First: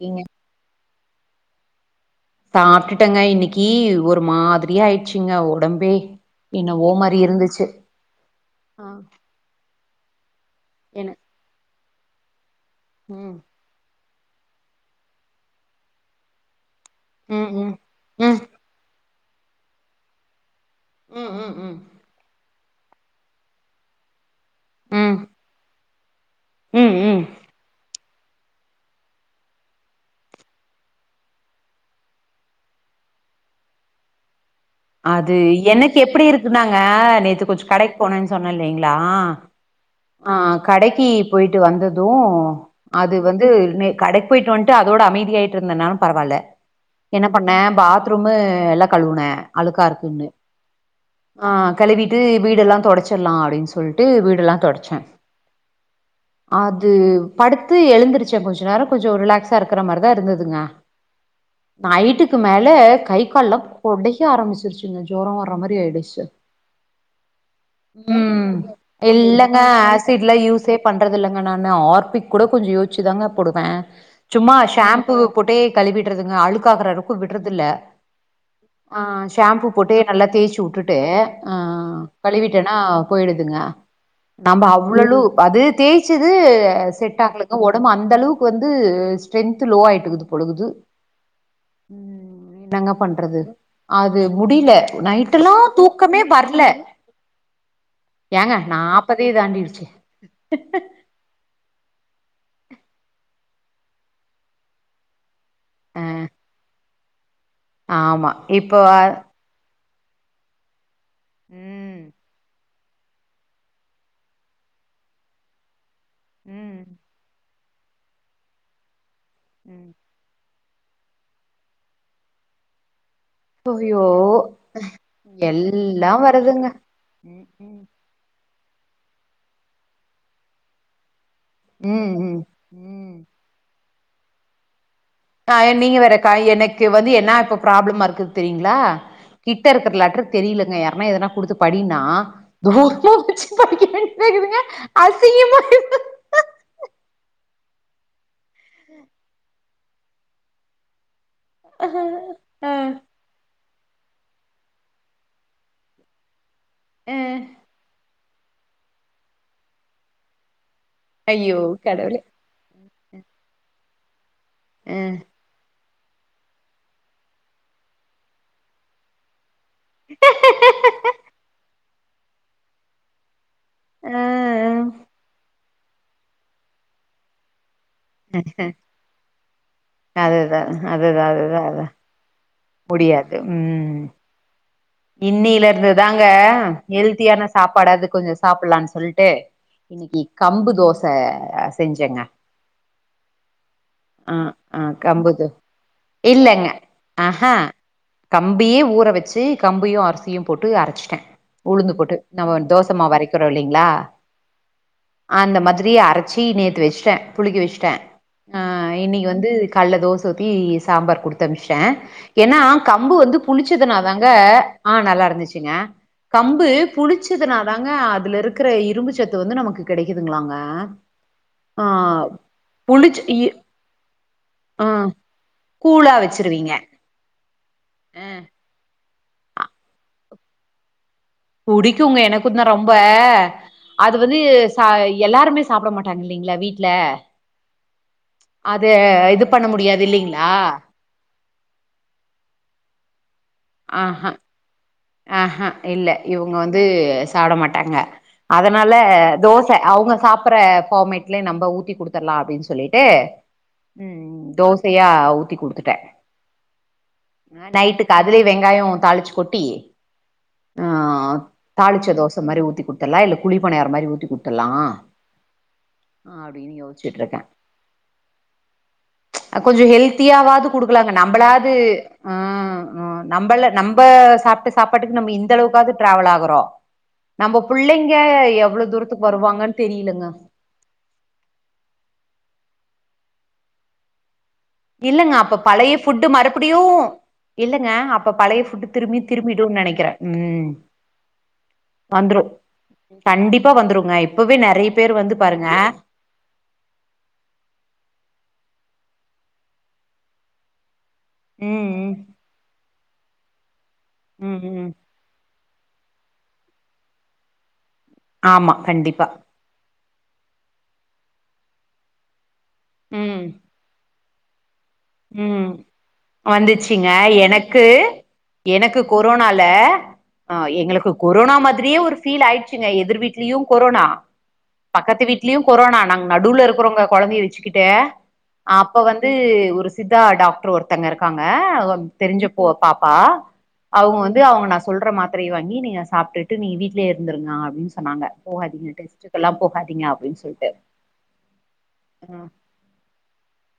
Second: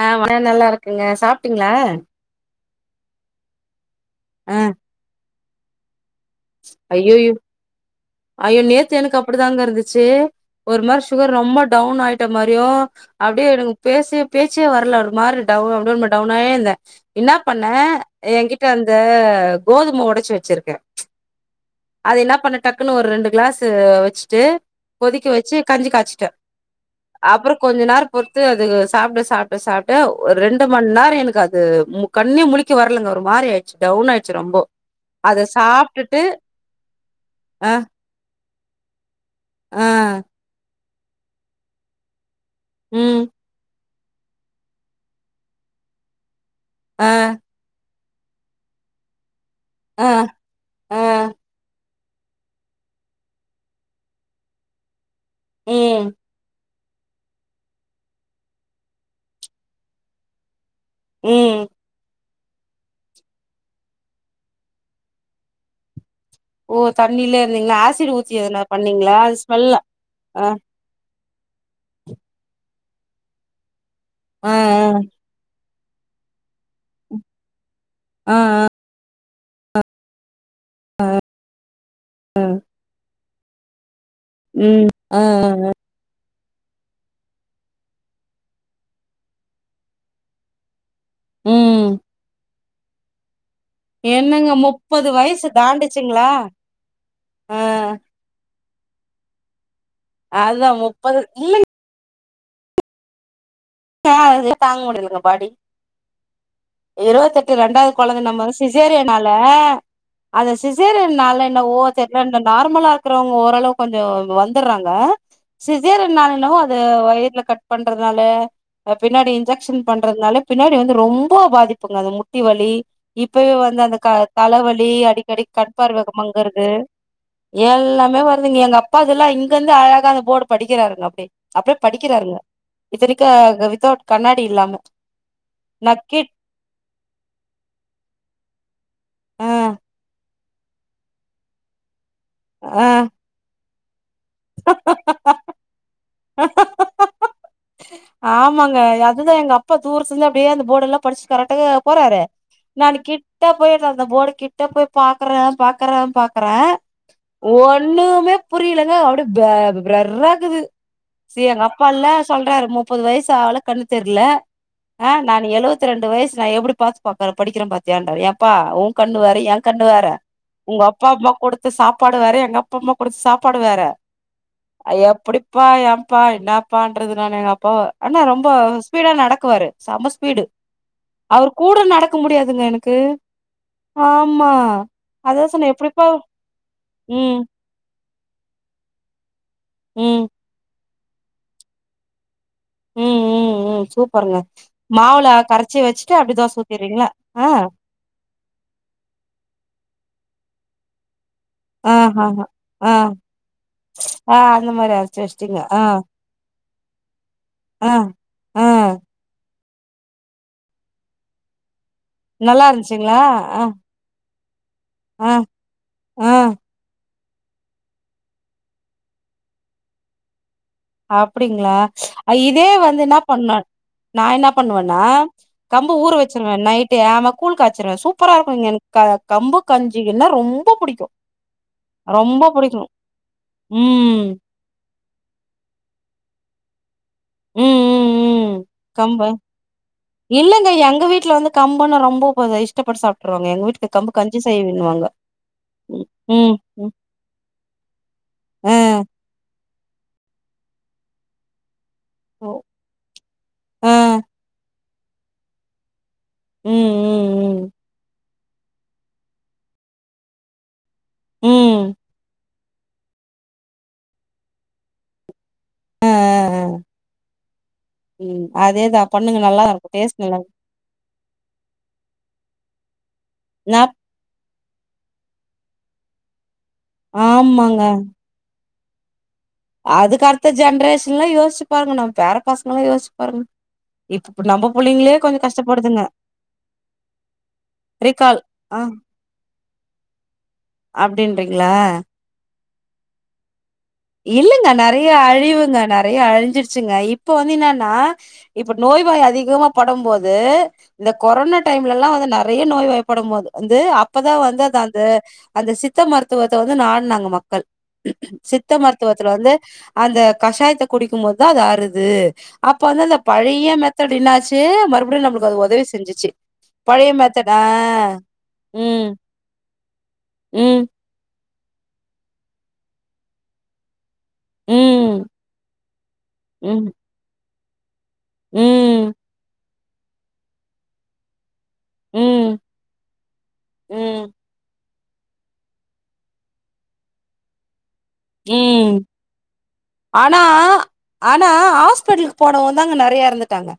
ஆ வளையல் நல்லா இருக்குங்க சாப்பிட்டீங்களா சாப்ட்டுட்டேங்க இன்னைக்கு ஒரு ஆ மாதிரியா ஆயிட்ச்சுங்க ஒடம்பே என்னவோ மாரி ஐயையோ இருந்துச்சு அய்யோ ஆ நேத்து எனக் அப் படிதாங்க இருந்துச்சு ஒரு மார் என்ன சுகர் ரொம்ப டவுன் ஆயிட்ட மாரியு ம் அப்டியே எனக்கு பேசிய பேச்சே வர்ல ஒரு மாறி டவுன் அப்ப டவுன் ஆய் அந்த இன்னா ம் ம் பண்ணே ம் எங்கிட்ட அந்த கோதும ஒடச்சு வச்சிருக்கே ம் ம் ம் அது என்ன பண்ண டக்குன்னு ஒரு ரெண்டு கிளாஸ்சு வச்சுட்டு ம் கொதிக்க வச்சு கஞ்சி காய்ச்சுட்டே ம் ம் அப்புறோ கொஞ்ச நேரோ பொறுத்து அது சாப்பட சாப்பட சாப்ட்டு ஒரு ரெண்டு மண் நேர எனக்கு அது முக் கண்ணே முலிக்க வர்லங்க ஒரு மாரி ஆயிச்சு டவுன் ஆயிச்சு ரொம்போ அது அத எனக்கு சாப்ட்டுட்டு எப்படி இருக்குன்னாங்க நேத்து கொஞ்ச ஆ கடைக் போனேன் சொன்னே இல்லலைங்களா ஆ ஆ கடைக்கு போயிட்டு வந்தது அது ம் வந்து மே கடைக் போயிட்டு வந்ட்டு அதோட அமைதியாயிட்டு இருந்தேனா பரவால்ல ஆ என்ன பண்ண பாத் ரூம்மு எல்லா கழுவுனே அழுக்கா ஆ இருக்குன்னு ஆ ஆ கழுவிட்டு வீடெல்லா தொடடச்சர்லா அப்படின் சொல்ட்டு வீடெல்லா தொடச்சே ம் அது படுத்து எழுந்துருச்சே கொஞ்ச நேரோ கொஞ்சம் ரிலாக்ஸா இருக்கிற மாரிதா இருந்துதுங்க ம் நெட்டுக்கு மேல கை கால்ல்லா கொடை க்க ஆரம்பிச்சிருச்சுங்க ஜொரோ வர்ற மாரி ஆயிடுச்சு ஓ தண்ணிலே இருந்தீங்களா ஆசிட் ஊத்தி ம் எதுனா பண்ணீங்களா அது இல்லங்க ஸ்மெல்ல ஆசிட்லா ஆ யூசே பண்றதில்லங்க நானு ஆர்பிக் கூட கொஞ்ச யோசுச்சிதாங்க போடுவே ஆ சும்மா ஷேம்பு போட்டே கழிவிட்றதுங்க அழுக்காக்றருக்கு விட்றதில்ல ஆ ஆ ஆ ஷேம்பூ போட்டு நல்லா தேய்ச்சி வுட்டுட்டு அ ஆ கழிவிட்டனா பொயிடுதுங்க நம்ம ம் அவ்ளலு ஆ அது ஆ தேய்ச்சது செட் ஆகலங்க ஒடம்பு அந்த அளவுக்கு வந்து ஸ்ட்ரென்த்து லோ ஆயிட்டுக்குது போல் இருக்குது ம் என்னாங்க பண் றது அது என்னங்க முடில முப்பது வயசு நைடெல்லா தூக்கமே தாண்டுச்சுங்களா வர்ல ஆ ஏங்க நாப்பதே தாண்டிடுச்சி அதா முப்பது மூனு [inaudible] தாங்க முடிலங்க பாடி ஆ இருவத்தெட்டு ரெண்டாது கொழந்த நம்ம இப்போ சிசேரியனால அத சிசேரியனாலன்னவோ ம் தெர்ல இந்த நார்மலா இருக்றவங்க ஓரளவு கொஞ்ச இங்க வந்தர்றாங்க சிசேரியன்னால என்னவோ அது ம் வயிருல கட் பண்றதுனால பின்னாடி இன்ஜெக்க்ஷன் ம் பண்றதுனால பின்னாடி வந்து ரொம்ப பாதிப்புங்க அது முட்டி வலி இப்பவே வந்து அந்த ஐயோ க தலவலி அடிக்கடி கண் பார்வ எல்லா மங்கறது வருதுங்க ம் ம் எல்லாமே வருதுங்க எங்க அப்பா அதெல்லா இங்க இருந்து அழகா அந்த போர்டு படிக்கிறாருங்க அப்டி அப்டியே ம் படிக்கிறாருங்க ம் ம் இத்தனைக்கு வித்தவுட் கண்ணாடி இல்லாம ஆ நீங்க வேற நக்கி காய் எனக்கு வந்து என்னா இப்ப ப்ராப்ளமா இருக்குது தெரியுங்ளா ஆ கிட்ட இருக்கிற லெட்ரு தெரிலங்க யார்னா எதனா குடுத்து படின்னா ஆ தூரமா வச்சி படிக்க வேண்டியதா இருக்குதுங்க அசிங்கமா ஆமாங்க அதுதா எங்க அப்பா தூரத்துல இருந்து அப்டியே அந்த போர்டெல்லா படிச்சி கரெக்டார போறாரு ஆ நானு கிட்ட போய் அந்த போர்ட் கிட்ட போய் பாக்கற பாக்கற பாக்கற ஆ ஒண்ணுமே புரிலங்க அப்டியே ப பிளர்ரா இருக்குது சே ஐயோ எங்க அப்பா இல்ல கடவுளே சொல் றாரு முப்பது வயசு ஆவுல கண்ணு தெர்ல ஆ நானு எழுவத் ரெண்டு வயசு நா எப்டி பாத்து இப்ப ப படிக்கிற பாத்தியான்றாரு ஏப்பா ஓ கண்ணு வேற ஏ கண்டுவார ஒங்க அப்பா அம்மா கொடுத்து சாப்பாடுவேற எங்கப் பா அம்மா குடுத்த சாப்பாடு வேற ஆ ஆ அது எப்டிப்பா ஏப்பா என்னாப்பான்றது நானு எங் பா ஆனா ரொம்ப ஸ்பீடா நடக்குவாரு செம்ம ஸ்பீடு அதுதா அதுதா அவுர் அதுதா கூட அதா நடக் இருக்க முடியாதுங்க எனக்கு முடியாது ம் ஆமா அதா சொன்னே இன்னில எப்டிப்பா இருந்துதாங்க ம் ஹெல்த்தியான சாப்பாடாது கொஞ்ச சாப்லான் சொல்ட்டு ம் இன்னிக்கு கம்பு தோச செஞ்சேங்க ம் ம் ம் ம் ஆ சூப்பருங்க ஆ மாவுள கம்பு தோ கரச்சி வச்சிட்டு அப்டி தோச ஊத்திர்வீங்ளா ஆ கம்பயே ஊற வச்சி கம்பயு அரிசியு போட்டு அரச்சிட்டே உளுந்து ஆ போட்டு ஹ ஹ நம்ம ஆ தோசமாவு அரக்கிறோ இல்லைங்களா ஆ அந்த மாரி அரச்சு அந்த வச்சுட்டீங்க ஆ மாதிரி அரச்சி நேத் து வெச்ட்டே புளிக்க ஆ வெச்ட்டே ஆ இன்னிக்கு வந்து கால்ல தோச ஊத்தி சாம்பார் குடுத்தனுப்ச்டே ஏனா நல்லா கம்பு இருந்துச்சுங்களா வந்து ஆ புளிச்சதுனா இந்த ஆ நல்லா இருந்துச்சுங்க ஆ கம்பு புளிச்சதுனாதாங்க அதுல இருக்கற இரும்பு சத்து வந்து நமக்கு கிடைக்குதுங்களாங்க அப்டிங்களா இதே வந்து என்ன புளிச்சு இ பண்ண நா என்ன ஆ பண்ணுவேன்னா கம்பு ஊர் கூழா வச்சிருவேன் வச்சிருவீங்க நைட்டு ஆமா கூல் காய்ச்சிருவேன் ஆ சூப்பரா இருக்கும் இங்க க கம்பு கஞ்சினா ரொம்ப புடிக்கும் புடிக்குங்க எனக்கு தா ரொம்ப அது ம் வந்து ஆ எல்லாருமே சாப்பிட மாட்டாங்க இல்லைங்களா வீட்ல ம் ம் ம் அது கம்ப இது பண்ண முடியாது இல்லைங்களா இல்லைங்க எங்க வீட்டுல வந்து கம்பன்ன ரொம்ப இஷ்டப்பட்டு சாப்பிட்டுருவாங்க எங்க வீட்டுக்கு கம்பு கஞ்சி செய்ய வின்வாங்க ஆ ஆ இல்ல இவங்க வந்து சாப்புட மாட்டாங்க ஆ அதனால தோ ச அவங்க சாப்பிடற ஃபார்மேட்லே நம்ம ஊத்தி கொடுத் துரலா ஓ. அப்டின்னு சொல்லிட்டு ஆ ம் ம் தோசையா ஊத்தி குடுத்துட்டேன் ம் ம் ஆ நைட்டுக்கு அதுலயே வெங்காயோ தாளிச்சு கொட்டி ஆ ம் ம் தாளிச்ச தோச மாதிரி ஊத்தி குத்துடலா இல்ல குழி பணையார மாதிரி ஊத்தி குத்துலா ஆ அப்டின்னு யோசிச்சுட்டு இருக்கேன் ம் அதேதா பண்ணுங்க ம்ச் நல்லா கொஞ்சோ இருக்கு டேஸ்ட் நல்லா ஹெல்த்தியாவது கொடுக்கலாங்க நம்மளாது ம் ம் நம்மள நா நம்ம சாப்பிட்ட சாப்பாட்டுக்கு நம்ம இந்த அளவுக்காவது டிராாவல் ஆகுறோம் நம்ம ஆமாங்க பிள்ளைங்க எவ்ளோ தூரத்துக்கு வருவாங்கன்னு அதுக்கு தெரியலங்க அடுத்த ஜென்ரேஷன் எல்லா யோசிச்சு பாருங்க நம்ம பேற பசங்க எல்லா யோசிச்சு பாருங்க இப்ப நம்ம இல்ங்க அப்ப பழைய ஃபுட்டு் மறுபடியு இல்லங்க அப்ப ரீகால் பழைய ஆ ஃபுட்டு் திரும்பி திரும்பிடும்ன்னு நினைக்கிறேன் ம் அப்டின்றிங்களா வந்துரும் கண்டிப்பா வந்துரும் இல்லங்க நெறையா அழிவுங்க நெறை யா அழிஞ்சிருச்சுங்க இப்ப வந்து என்னன்னா இப்ப நோய்வாய் அதிகமா படும்போது இந்த கொரோனா ம் டைம்ல எல்லா வந்து நெறையா நோய் வாய் படும் போது வந்து அப்பதான் ம் ம் வந்து அது ம் அந்த அந்த சித்த மருத்துவத்த வந்து நாடு நாங்க மக்கள் சித்த ஆமா கண்டிப்பா மருத்துவத்துல வந்து அந்த கஷாயத்தை குடிக்கும்பது தான் அறுது அப்ப வந்து அந்த ம் பழைய மெத்தட் என்னாச்சு மறு எப்டியு நம்மளுக்கு அது ம் உதவி செஞ்சுச்சு வந்துச்சுங்க பழைய மேத்தெடு ஆ எனக்கு எனக்கு ம் கொரோனால ஆ ம் எங்களுக்கு கொரோனா மாதிரியே ஒரு ஃபீல் ஆயிடுச்சுங்க எதிர் வீட்லயு கொரோனா பக்கத்து ம் வீட்லயு கொரோனா நாங்க நடுல ம் இருக்குறோங்க குழந்தைய வச்சுக்கிட்டு அப்ப ம் வந்து ஒரு சித்தா டாக்டர் ஒருத்தங்க இருக் காங்க ஒரு தெரிஞ்ச ம் பொ பாப்பா அவங்க ம் வந்து அவங்க நர்ஸ் சொல்ற மாத்திரை வாங்கி நீங்க சாப்பிட்டு நீங்க வீட்லயே இருந்திருங்க அப்டின்னு சொ சொன்னாங்க போகாதீங்க ம் டெஸ்ட்டுக்கெல்லா போகாதீங்க ஆனா அப்டின்னு சொல்லிட்டு ஆ ங்க நெறையா இரந்துட்டாங்க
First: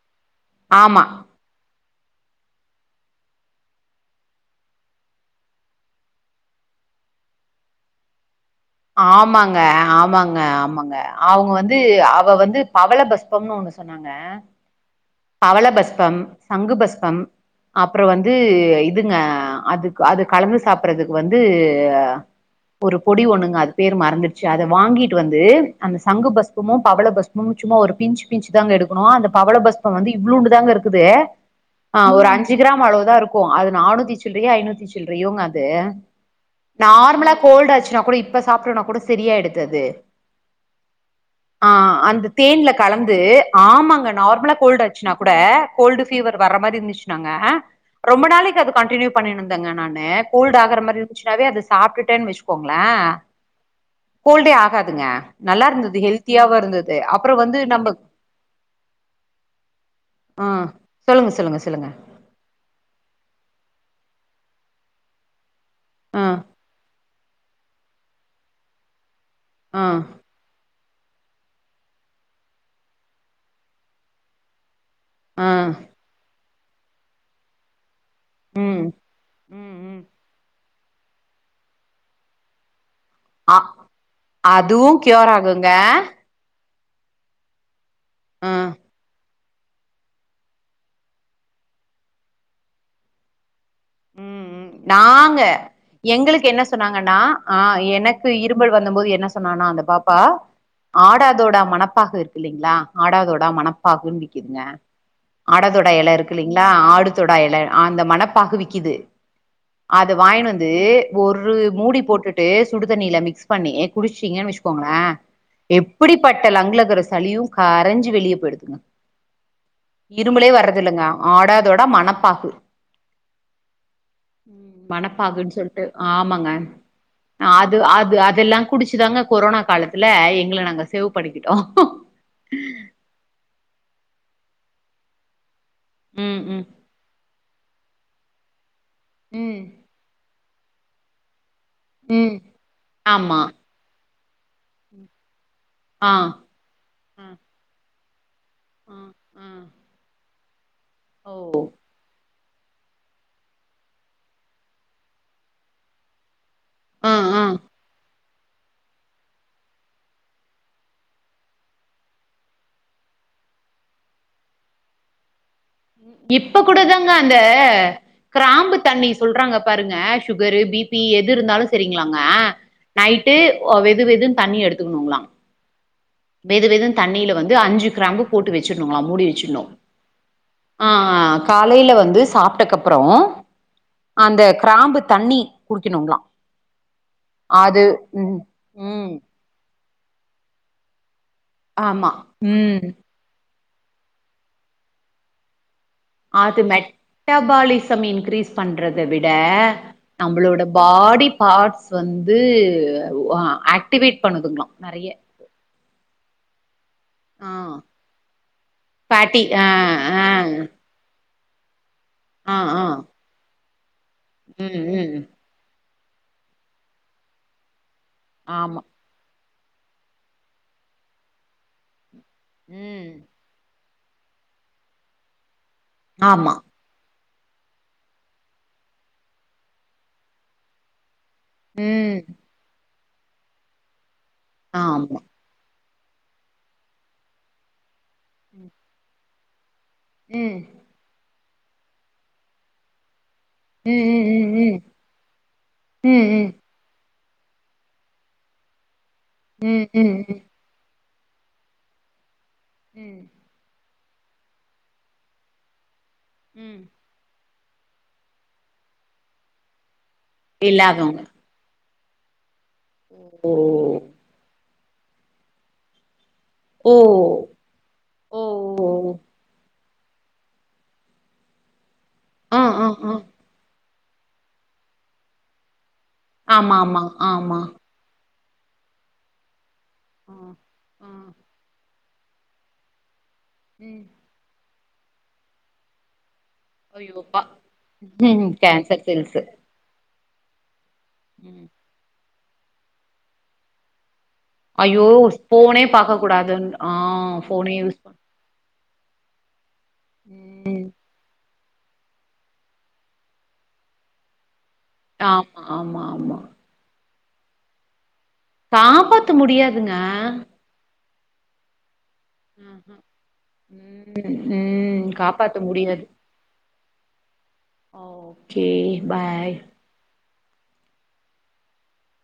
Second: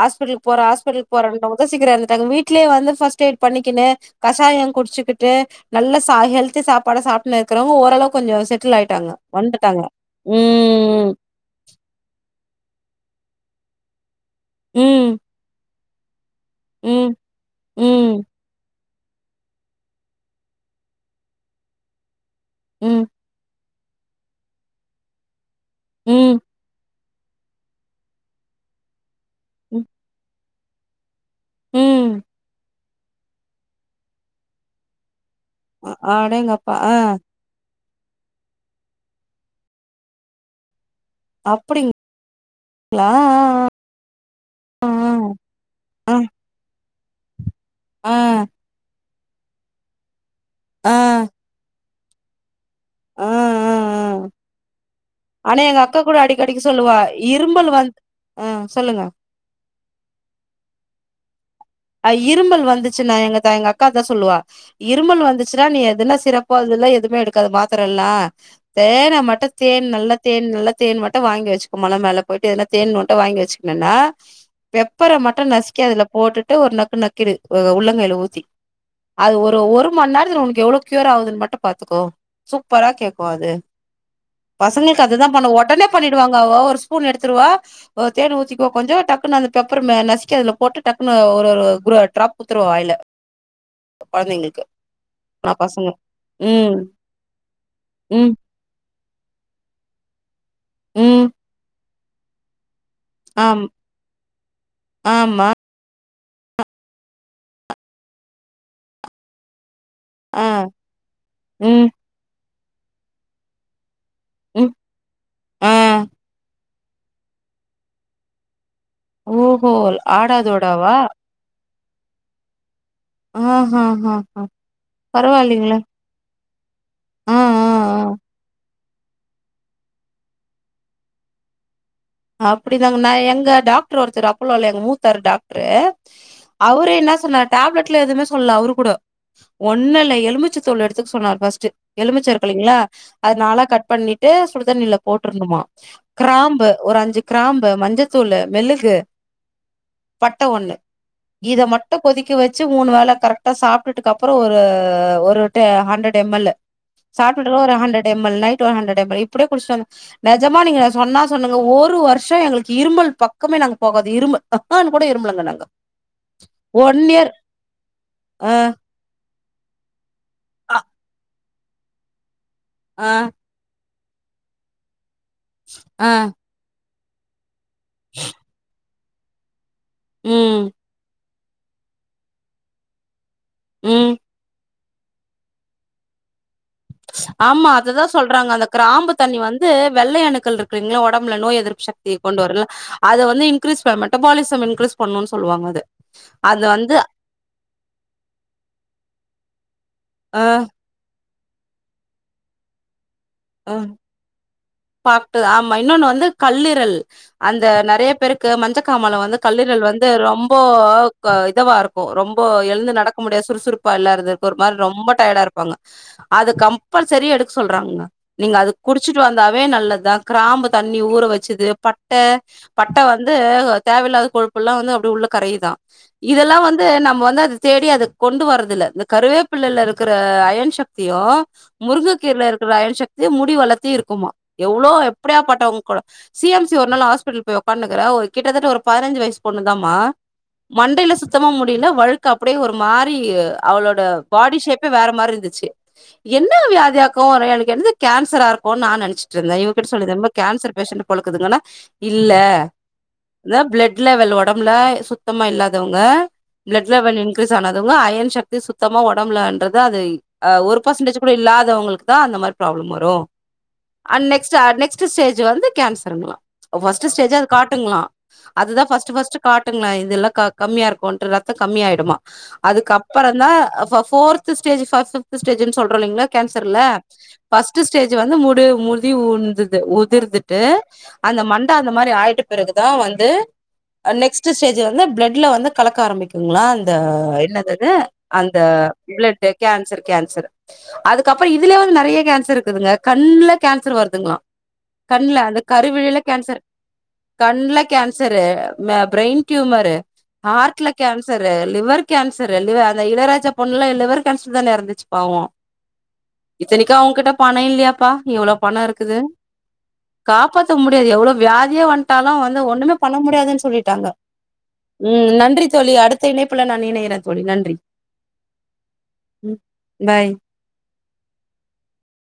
ஹா்பிட்டல்க்கு போற ஆமா ஹா்பிட்டல்க்கு போறண்டு யோசிக்குற அந்த டைம் வீட்டிலியே வந்து ஃபஸ்ட் எயிட் பண்ணிக்கின்னு கஷாயம் குடிச்சுக்கிட்டு நல்ல சா ஹெல்தி சாப்பாடு சாப்பி இருக்கிறவங்க ஓரளவு கொஞ்சோ செட்டில் ஆயி ஆமாங்க ஆமாங்க ஆமாங்க அவங்க வந்து வந்து அவ வந்து பவளபஷ்பம்னு ஒண்ணு சொன்னாங்க ம் பவளபஷ்பம் ம் சங்குபஷ்பம் அப்புறோ ம் வந்து இதுங்க அது அது கலந்து சாப்புறதுக்கு வந்து ஒரு ம் பொடி ஒண்ணுங்க அது பேரு மறந்துடுச்சு அத வாங்கிட்டு வந்து அந்த சங்கு ம் பஸ் சும்மும் பவள பஷ்பமும் சும்மா ஒரு பிஞ்சு பி்ஞ்சு தாங்க எடுக்கணு அந்த பவள ம் பஷ்பம் வந்து இவ்வுளுண்டு தாங்க இருக்குது ஆ ம் ஒரு அஞ்சு கிராம் அளவுதா இருக்கு அது நானூத்தி சில்லறையே ஐநூத்தி சில் சில்லரறையேங்க அது அடேங்கப்பா! ஆ நார்மலா கோல்டு் ஆச்சுன்னா கூட இப்ப சாப்பிடனா கூட சரியாயிடுது அது ஆ அப்டிங்களா? அந்த தேன்ல கலந்து ஆமாங்க நார்மலா கோல்டு் ஆ ஆச்சுன்னா கூட கோல்டு ஆ ஆ பபீவர் வர்ற மாதிரி இருந்துச்சுனாங்க ஆ ரொம்ப நாளைக்கு அது கண்டின்னுயு பண்ணிணு இருந்தேங்க நானு கோல்டு ஆகற ஆ மாறி ஆ இருச்சுனாவே அத சாப்பிட்டுட்டேன்னு வச்சுக்கோங்களே ஆ ஆ ஆ. கோல்டே ஆகாதுங்க ஆனா நல்லா எங்க இருந்தது அக்கா கூட அடிக் ஹெல்த்தியாவு அடிக்கு இருந்தது அப்புறோ இரும்பல் நம்ம வந்து ஆ சொல்லுங்க ஆ சொல்லுங்க சொல்லுங்க சொல்லுங்க இருமல் வந்துச்சுனா எங்க அக்கா எங்க அக்கா அத சொல்லுவா இருமல் வந்து ச்சுனா நீ எதுன்னா ஆ சிறப்போ அத எல்லா எதுவுமே எடுக்காத மாத்திர எல்லா தேனை மட்டு ஆ தேன் நல்ல தேன் நல்லா தேன் மட்டு வாங்கி வச்சுக்கு மலை மேல போயிட்டு ஏதுனா தேன் மட்டு வாங்கி வச்சுக்கணு ஏன்னா பெப்பரா மட்டு ஆ நசுக்கி அதுல போட்டுட்டு ஒரு நக்கு நக்கிடு உள்ளங் கையில ஊத்தி ம் அது ஒரு ம் ஒரு ம் மணி நேரத்துல உனக்கு எவ்வளோ க்யூர் ஆகுதுன்னு மட்டு பாத்துக்கோ சூப்பரா கேக்கு அது அ அதுவு பசங்களுக்கு அதுதா கியூர் பண்ணே ஆகுங்க உடனே பண்ணிடு வாங் கா ஒரு ஸ்பூன் எடுத்துட்டு வா ஆ தேன் ஊத்திகே கொஞ்சே டக்குன்னு அந்த பெப்பர்லா நசுக்கி போட்டு டக்கு னு ஒரு ஒரு குரே டாப் குடுத்துரவா வாயில ம் குழந்தைங்களுக் ம் நாங்க எங்களுக்கு என்ன ம் சொன்னாங்கன்னா ஆ எனக்கு ம் இருப் ம்பல் வந்த போது என்ன சொன்னனா அந்த பாப்பா ம் ஆடாதோட மனப்பாக இருக்கு இல்லலைங்களா ஆடாதோடா ஆம் மனப்பாகன்னு விக்குதுங்க ஆமா ஆடாதோடா இலை இருக் இல்லைங்குளா ஆடு தொடாயல அந்த மனப்பாகு விக்குது அதை ஆ வாங்கினு வந்து ஒரு ம் மூடி போட்டுட்டு சுடு தண்ணியில மிக்ஸ் பண்ணி குடிச்சீங்கன்னு ம் வச்சுக்கோங்களே ஆ எப்புடி பட்ட லங்கா கரஸ்சு சளியு கரைஞ்சு வெளிய போயிடுதுங்க ஓ ஹோ இருமலே வர்றது ஆடாதோடாவா இல்லங்க ஆடாதோட மனப்பாகு ம் ம் ம் ம் மனப்பாகுன்னு சொல்லிட்டு ஆமாங்க ஆ ஆ அது அது அத எல்லா குடிச்சுதாங்க கொரோனா காலத்துல எங்களை நாங்க சேவ் பண்ணிக்கிட்டோ அப்புடி தாங்க நா எங்க டாக்டர் ஒருத்தரு அப்போல்லோல எங்க மூத்தாரு டாக்டாரு ம் ம் அவரு என்ன சொன்னாரு டேப்லெட்ல எதுவுமே சொல்ல அவரு கூட ம் ஒண்ணு இல்ல எலுமிச்ச தூள் எடுத்துக்க சொன்னாரு ஃபர்ஸ்ட்டு எலுமிச்சா ம் இருக்குங்களா அது ஆமா நாலா கட் பண்ணி ட்டு சுடுதண்ணியில போட்டுருனுமா ஆ கிராம்பு ஒரு அஞ்சு ஆ கிராம்பு மஞ்சத்தூளு மிளகு ஆ ஆ பட்டா ஒன்னு ஓ இத மட் ட்டு கொதிக்க வச்சு மூணு வேலை கரெக்டா சாப்புட்டு டு அதுக்கு அப்புறே ஒரு ஒரு டே ஹண்ட்ரட் எம் எல்லு ஆ ஆ சாப்புட்டு டு ஒரு ஹண்ட்ரட் எம் எல் நைட்டு ஒரு ஹண்ட்ரட் எம் எல் இப்புடியே குடிச்சு வந்த நெஜமா நீங்க சொன்னா சொன்ன ஒரு வருஷ எங்களுக்கு இரும்பல் பக்கமே நாங்க போகாது இரும்பல் ஹாக்கான்னு கூட இரும்பலைங்க நாங்க இப்ப கூட ஒன் தாங்க இயர் அந்த ஆ கிராம்பு தண்ணி சொல்றாங்க பாருங்க சுகாரு பிபி எது இருந்தாலு சரிங்களாங்க ஆ நைட்டு ஓ வெது வெதுன்னு தண்ணி எடுத்துக்கணுங்ளா ஆ வெது வெதுன்னு தண்ணியில வந்து அஞ்சு கிராம்பு போட்டு வச்சிருனுங்களா மூடி வெச்சிடனு ம் ஆ காலைல வந்து சாப்ட்டக்கப்புறோ ம் அந்த கிராம்பு தண்ணி குடிக்கணுங்களா ஆமா அது அததா ம் சொல்றாங்க அந்த கிராம்பு ம் தண்ணி வந்து வெள்ளை அணுக்கள் இருக்குங்ல ஒடம்புல நோய் எதிர்ப் ஆமா எதிர்ப்புசக்தி கொண்டு வருல்ல ம் அத வந்து இன்கிரீஸ் மெட்பாலிசம் இன்கிஸ் பண்ணுனு சொல்லுவாங்க அத அது மெட்டபாலிசம் இன்கிரீஸ் பண்றத விட அ, நம்மளோட பாடி பார்ட்ஸ் வந்து அ. ஆக்டிவேட் பண்ணுதுங்களா நெறைய பாக்ட்டு ஆமா இன்னொன்னு வந்து கல்லீரல் ஆ அந்த நெறைய பேருக்கு மஞ்சக்காமால வந்து ஃபேட்டி ஆ கல்லீரல் வந்து ரொம்ப க இதவா இருக் க்கு ரொம்ப ஆ ஆ ஆ எழுந்து நடக்க முடியா சுறுசுறுப்பா இல்லாததுக்கு ஒரு ம் மாரி ரொம்ப ம் டயாடா இருப் பாங்க அத கம்பல்சரி எடுக்க சொல்றாங்க நீங்க அது ஆமா குடிச் குடிச்சிட்டு வந்தாவே நல்லதுதா கிராம்பு தண்ணி ஊற வெச்சது பட்ட பட்ட ம் வந்து தேவயில்லாத கொழுப்பு எல்லா வந்து அப்டியே உள்ள கரையுதா ஆமா இதெல்லா வந்து வந்து நம்ம வந்து அத தேடி அத கொண்டு வர்றது இல்ல இந்த கருவேப்பிள்ளையில இருக்ற அயன் சக்தியு ம் முருங்கக்கீரையில இருக்கிற அயன் சக்தி முடி வளர்த்தி இருக்குமா எவ்ளோ ஆமா எப்டியா பட்டவங்க சி எம் சி ஒரு நாள் ஹா்பிட்டல் போய் ஒட்காந்துனுகிறே ஒரு கிட்டத்தட்ட ஒரு பதினஞ்சி வயசு பொண்ணு தாம்மா ம் மண்டையில சுத்தமா முடியில்ல வழுக்க அப்டியே ஒரு மாரி ம் அவளோட பாடி ம் ஷேப்பே வேற மாரி இருந்துச்சி ம் ம் என்ன வியாதியாக்கு ஒரே எனக்கு என்னது கேன்சரா இருக்குனு நா நெனச்சிட்டு இருந்தே ம் இவர். ம் கிட்ட ம் சொல்லித ம் என்னமோ கேன்சர் பேஷண்டா போலக்கீதுங்கன்னா இல்ல ம் ப்ளட் லெவல் ஒடம்புல சுத்தமா இல்லாதவங்க ம் ப்ளட் லெவல் இன் இன்கிரிஸ் ஆனாதவங்க அயன் சக்தி சுத்தமா ஒடம்புல இன்றது அது ஒரு இல்லாதவங்க பர்சன்டேஜ் கூட இல்லாதவங்களுக்கு தா அந்த மாரி ப்ராப்ளம் வரு ஓ அண் நெக்ஸ்ட் நெஸ்ட் ஸ்டேஜ் வந்து கேன்சர்ங்களா ஓ ஃபர்ஸ்ட் ஸ்டேஜ் அது காட்டுங்ளா ஓ அது தா ஃபர்ஸ்ட் ஓ ஃபர்ஸ்ட் காட் காட்டுங்ளா இதெல்லா க கம்மியா இருகோன்று ரத்தோ கம்மியாடுமா ஆ ஆ ஆ அதுக்கப்பறௌ தா fourth first stage four fifth ஸ்டேஜின்னு சொல்றோ இல்லைங்லா ஆமா கேன்சர்ல ஆமா ஆமா ஃபர்ஸ்ட் ஸ்டேஜ் வந்து முடி முடி உந்துது ஆ உதிர்ந்துட்டு ஆ அந்த மண்ட இந்த மாரி ஆயிட்ட பிறகு தா வந்து ம் நெக்ஸ்ட் ஸ்டேஜ் வந்து பிளட்ல வந்து கலக்க ஆரம்பிக்குங்களா இந்த அ ஐயோப்பா என்னது அது ம் அந்த cancer cells blood cancer cancer அதுக்கப்றோ ம் இதுலயு வந்து நெறைய கேன்சர் சர் இருக்குதுங்க கண்ணுல கேன்சர் வருதுங்ளா ஐயோ கண்ல அந்த ஃபோனே கருவிழில பாக்க கேன்சர் கூடாதுன் ஆ ஃபோனே கண்ல யூஸ் கேன் பண் ன்சரு பிரெயின் டயூமரு ம் ஹார்ட்ல கேன்சர் லிவர் கேன்சர் அந்த இளையராஜா பொண்ணுல்லா லிவர் கேன்சர்ல தானே எறந்துச்சி ஆமா ஆமா ஆமா இத்தனைக்கு அவுங்ககிட்ட பணோ இல்லயாப்பா இவ்ளோ காப்பாத்த முடியாதுங்க காப்பாத்த முடியாது எவ்ளோ வியாதியோ வந் ட்டாலு வந்து ஒன்னுமே ஆஹா. பண்ண முடியாதுன்னு சொல்லிட்டாங்க ம் ம் காப்பாத்த நன்றி தோழி அடுத் அடுத்த இணைப்புல நா இணைகிறே தோழி நன்றி ஒகே பாய் ம் பாய்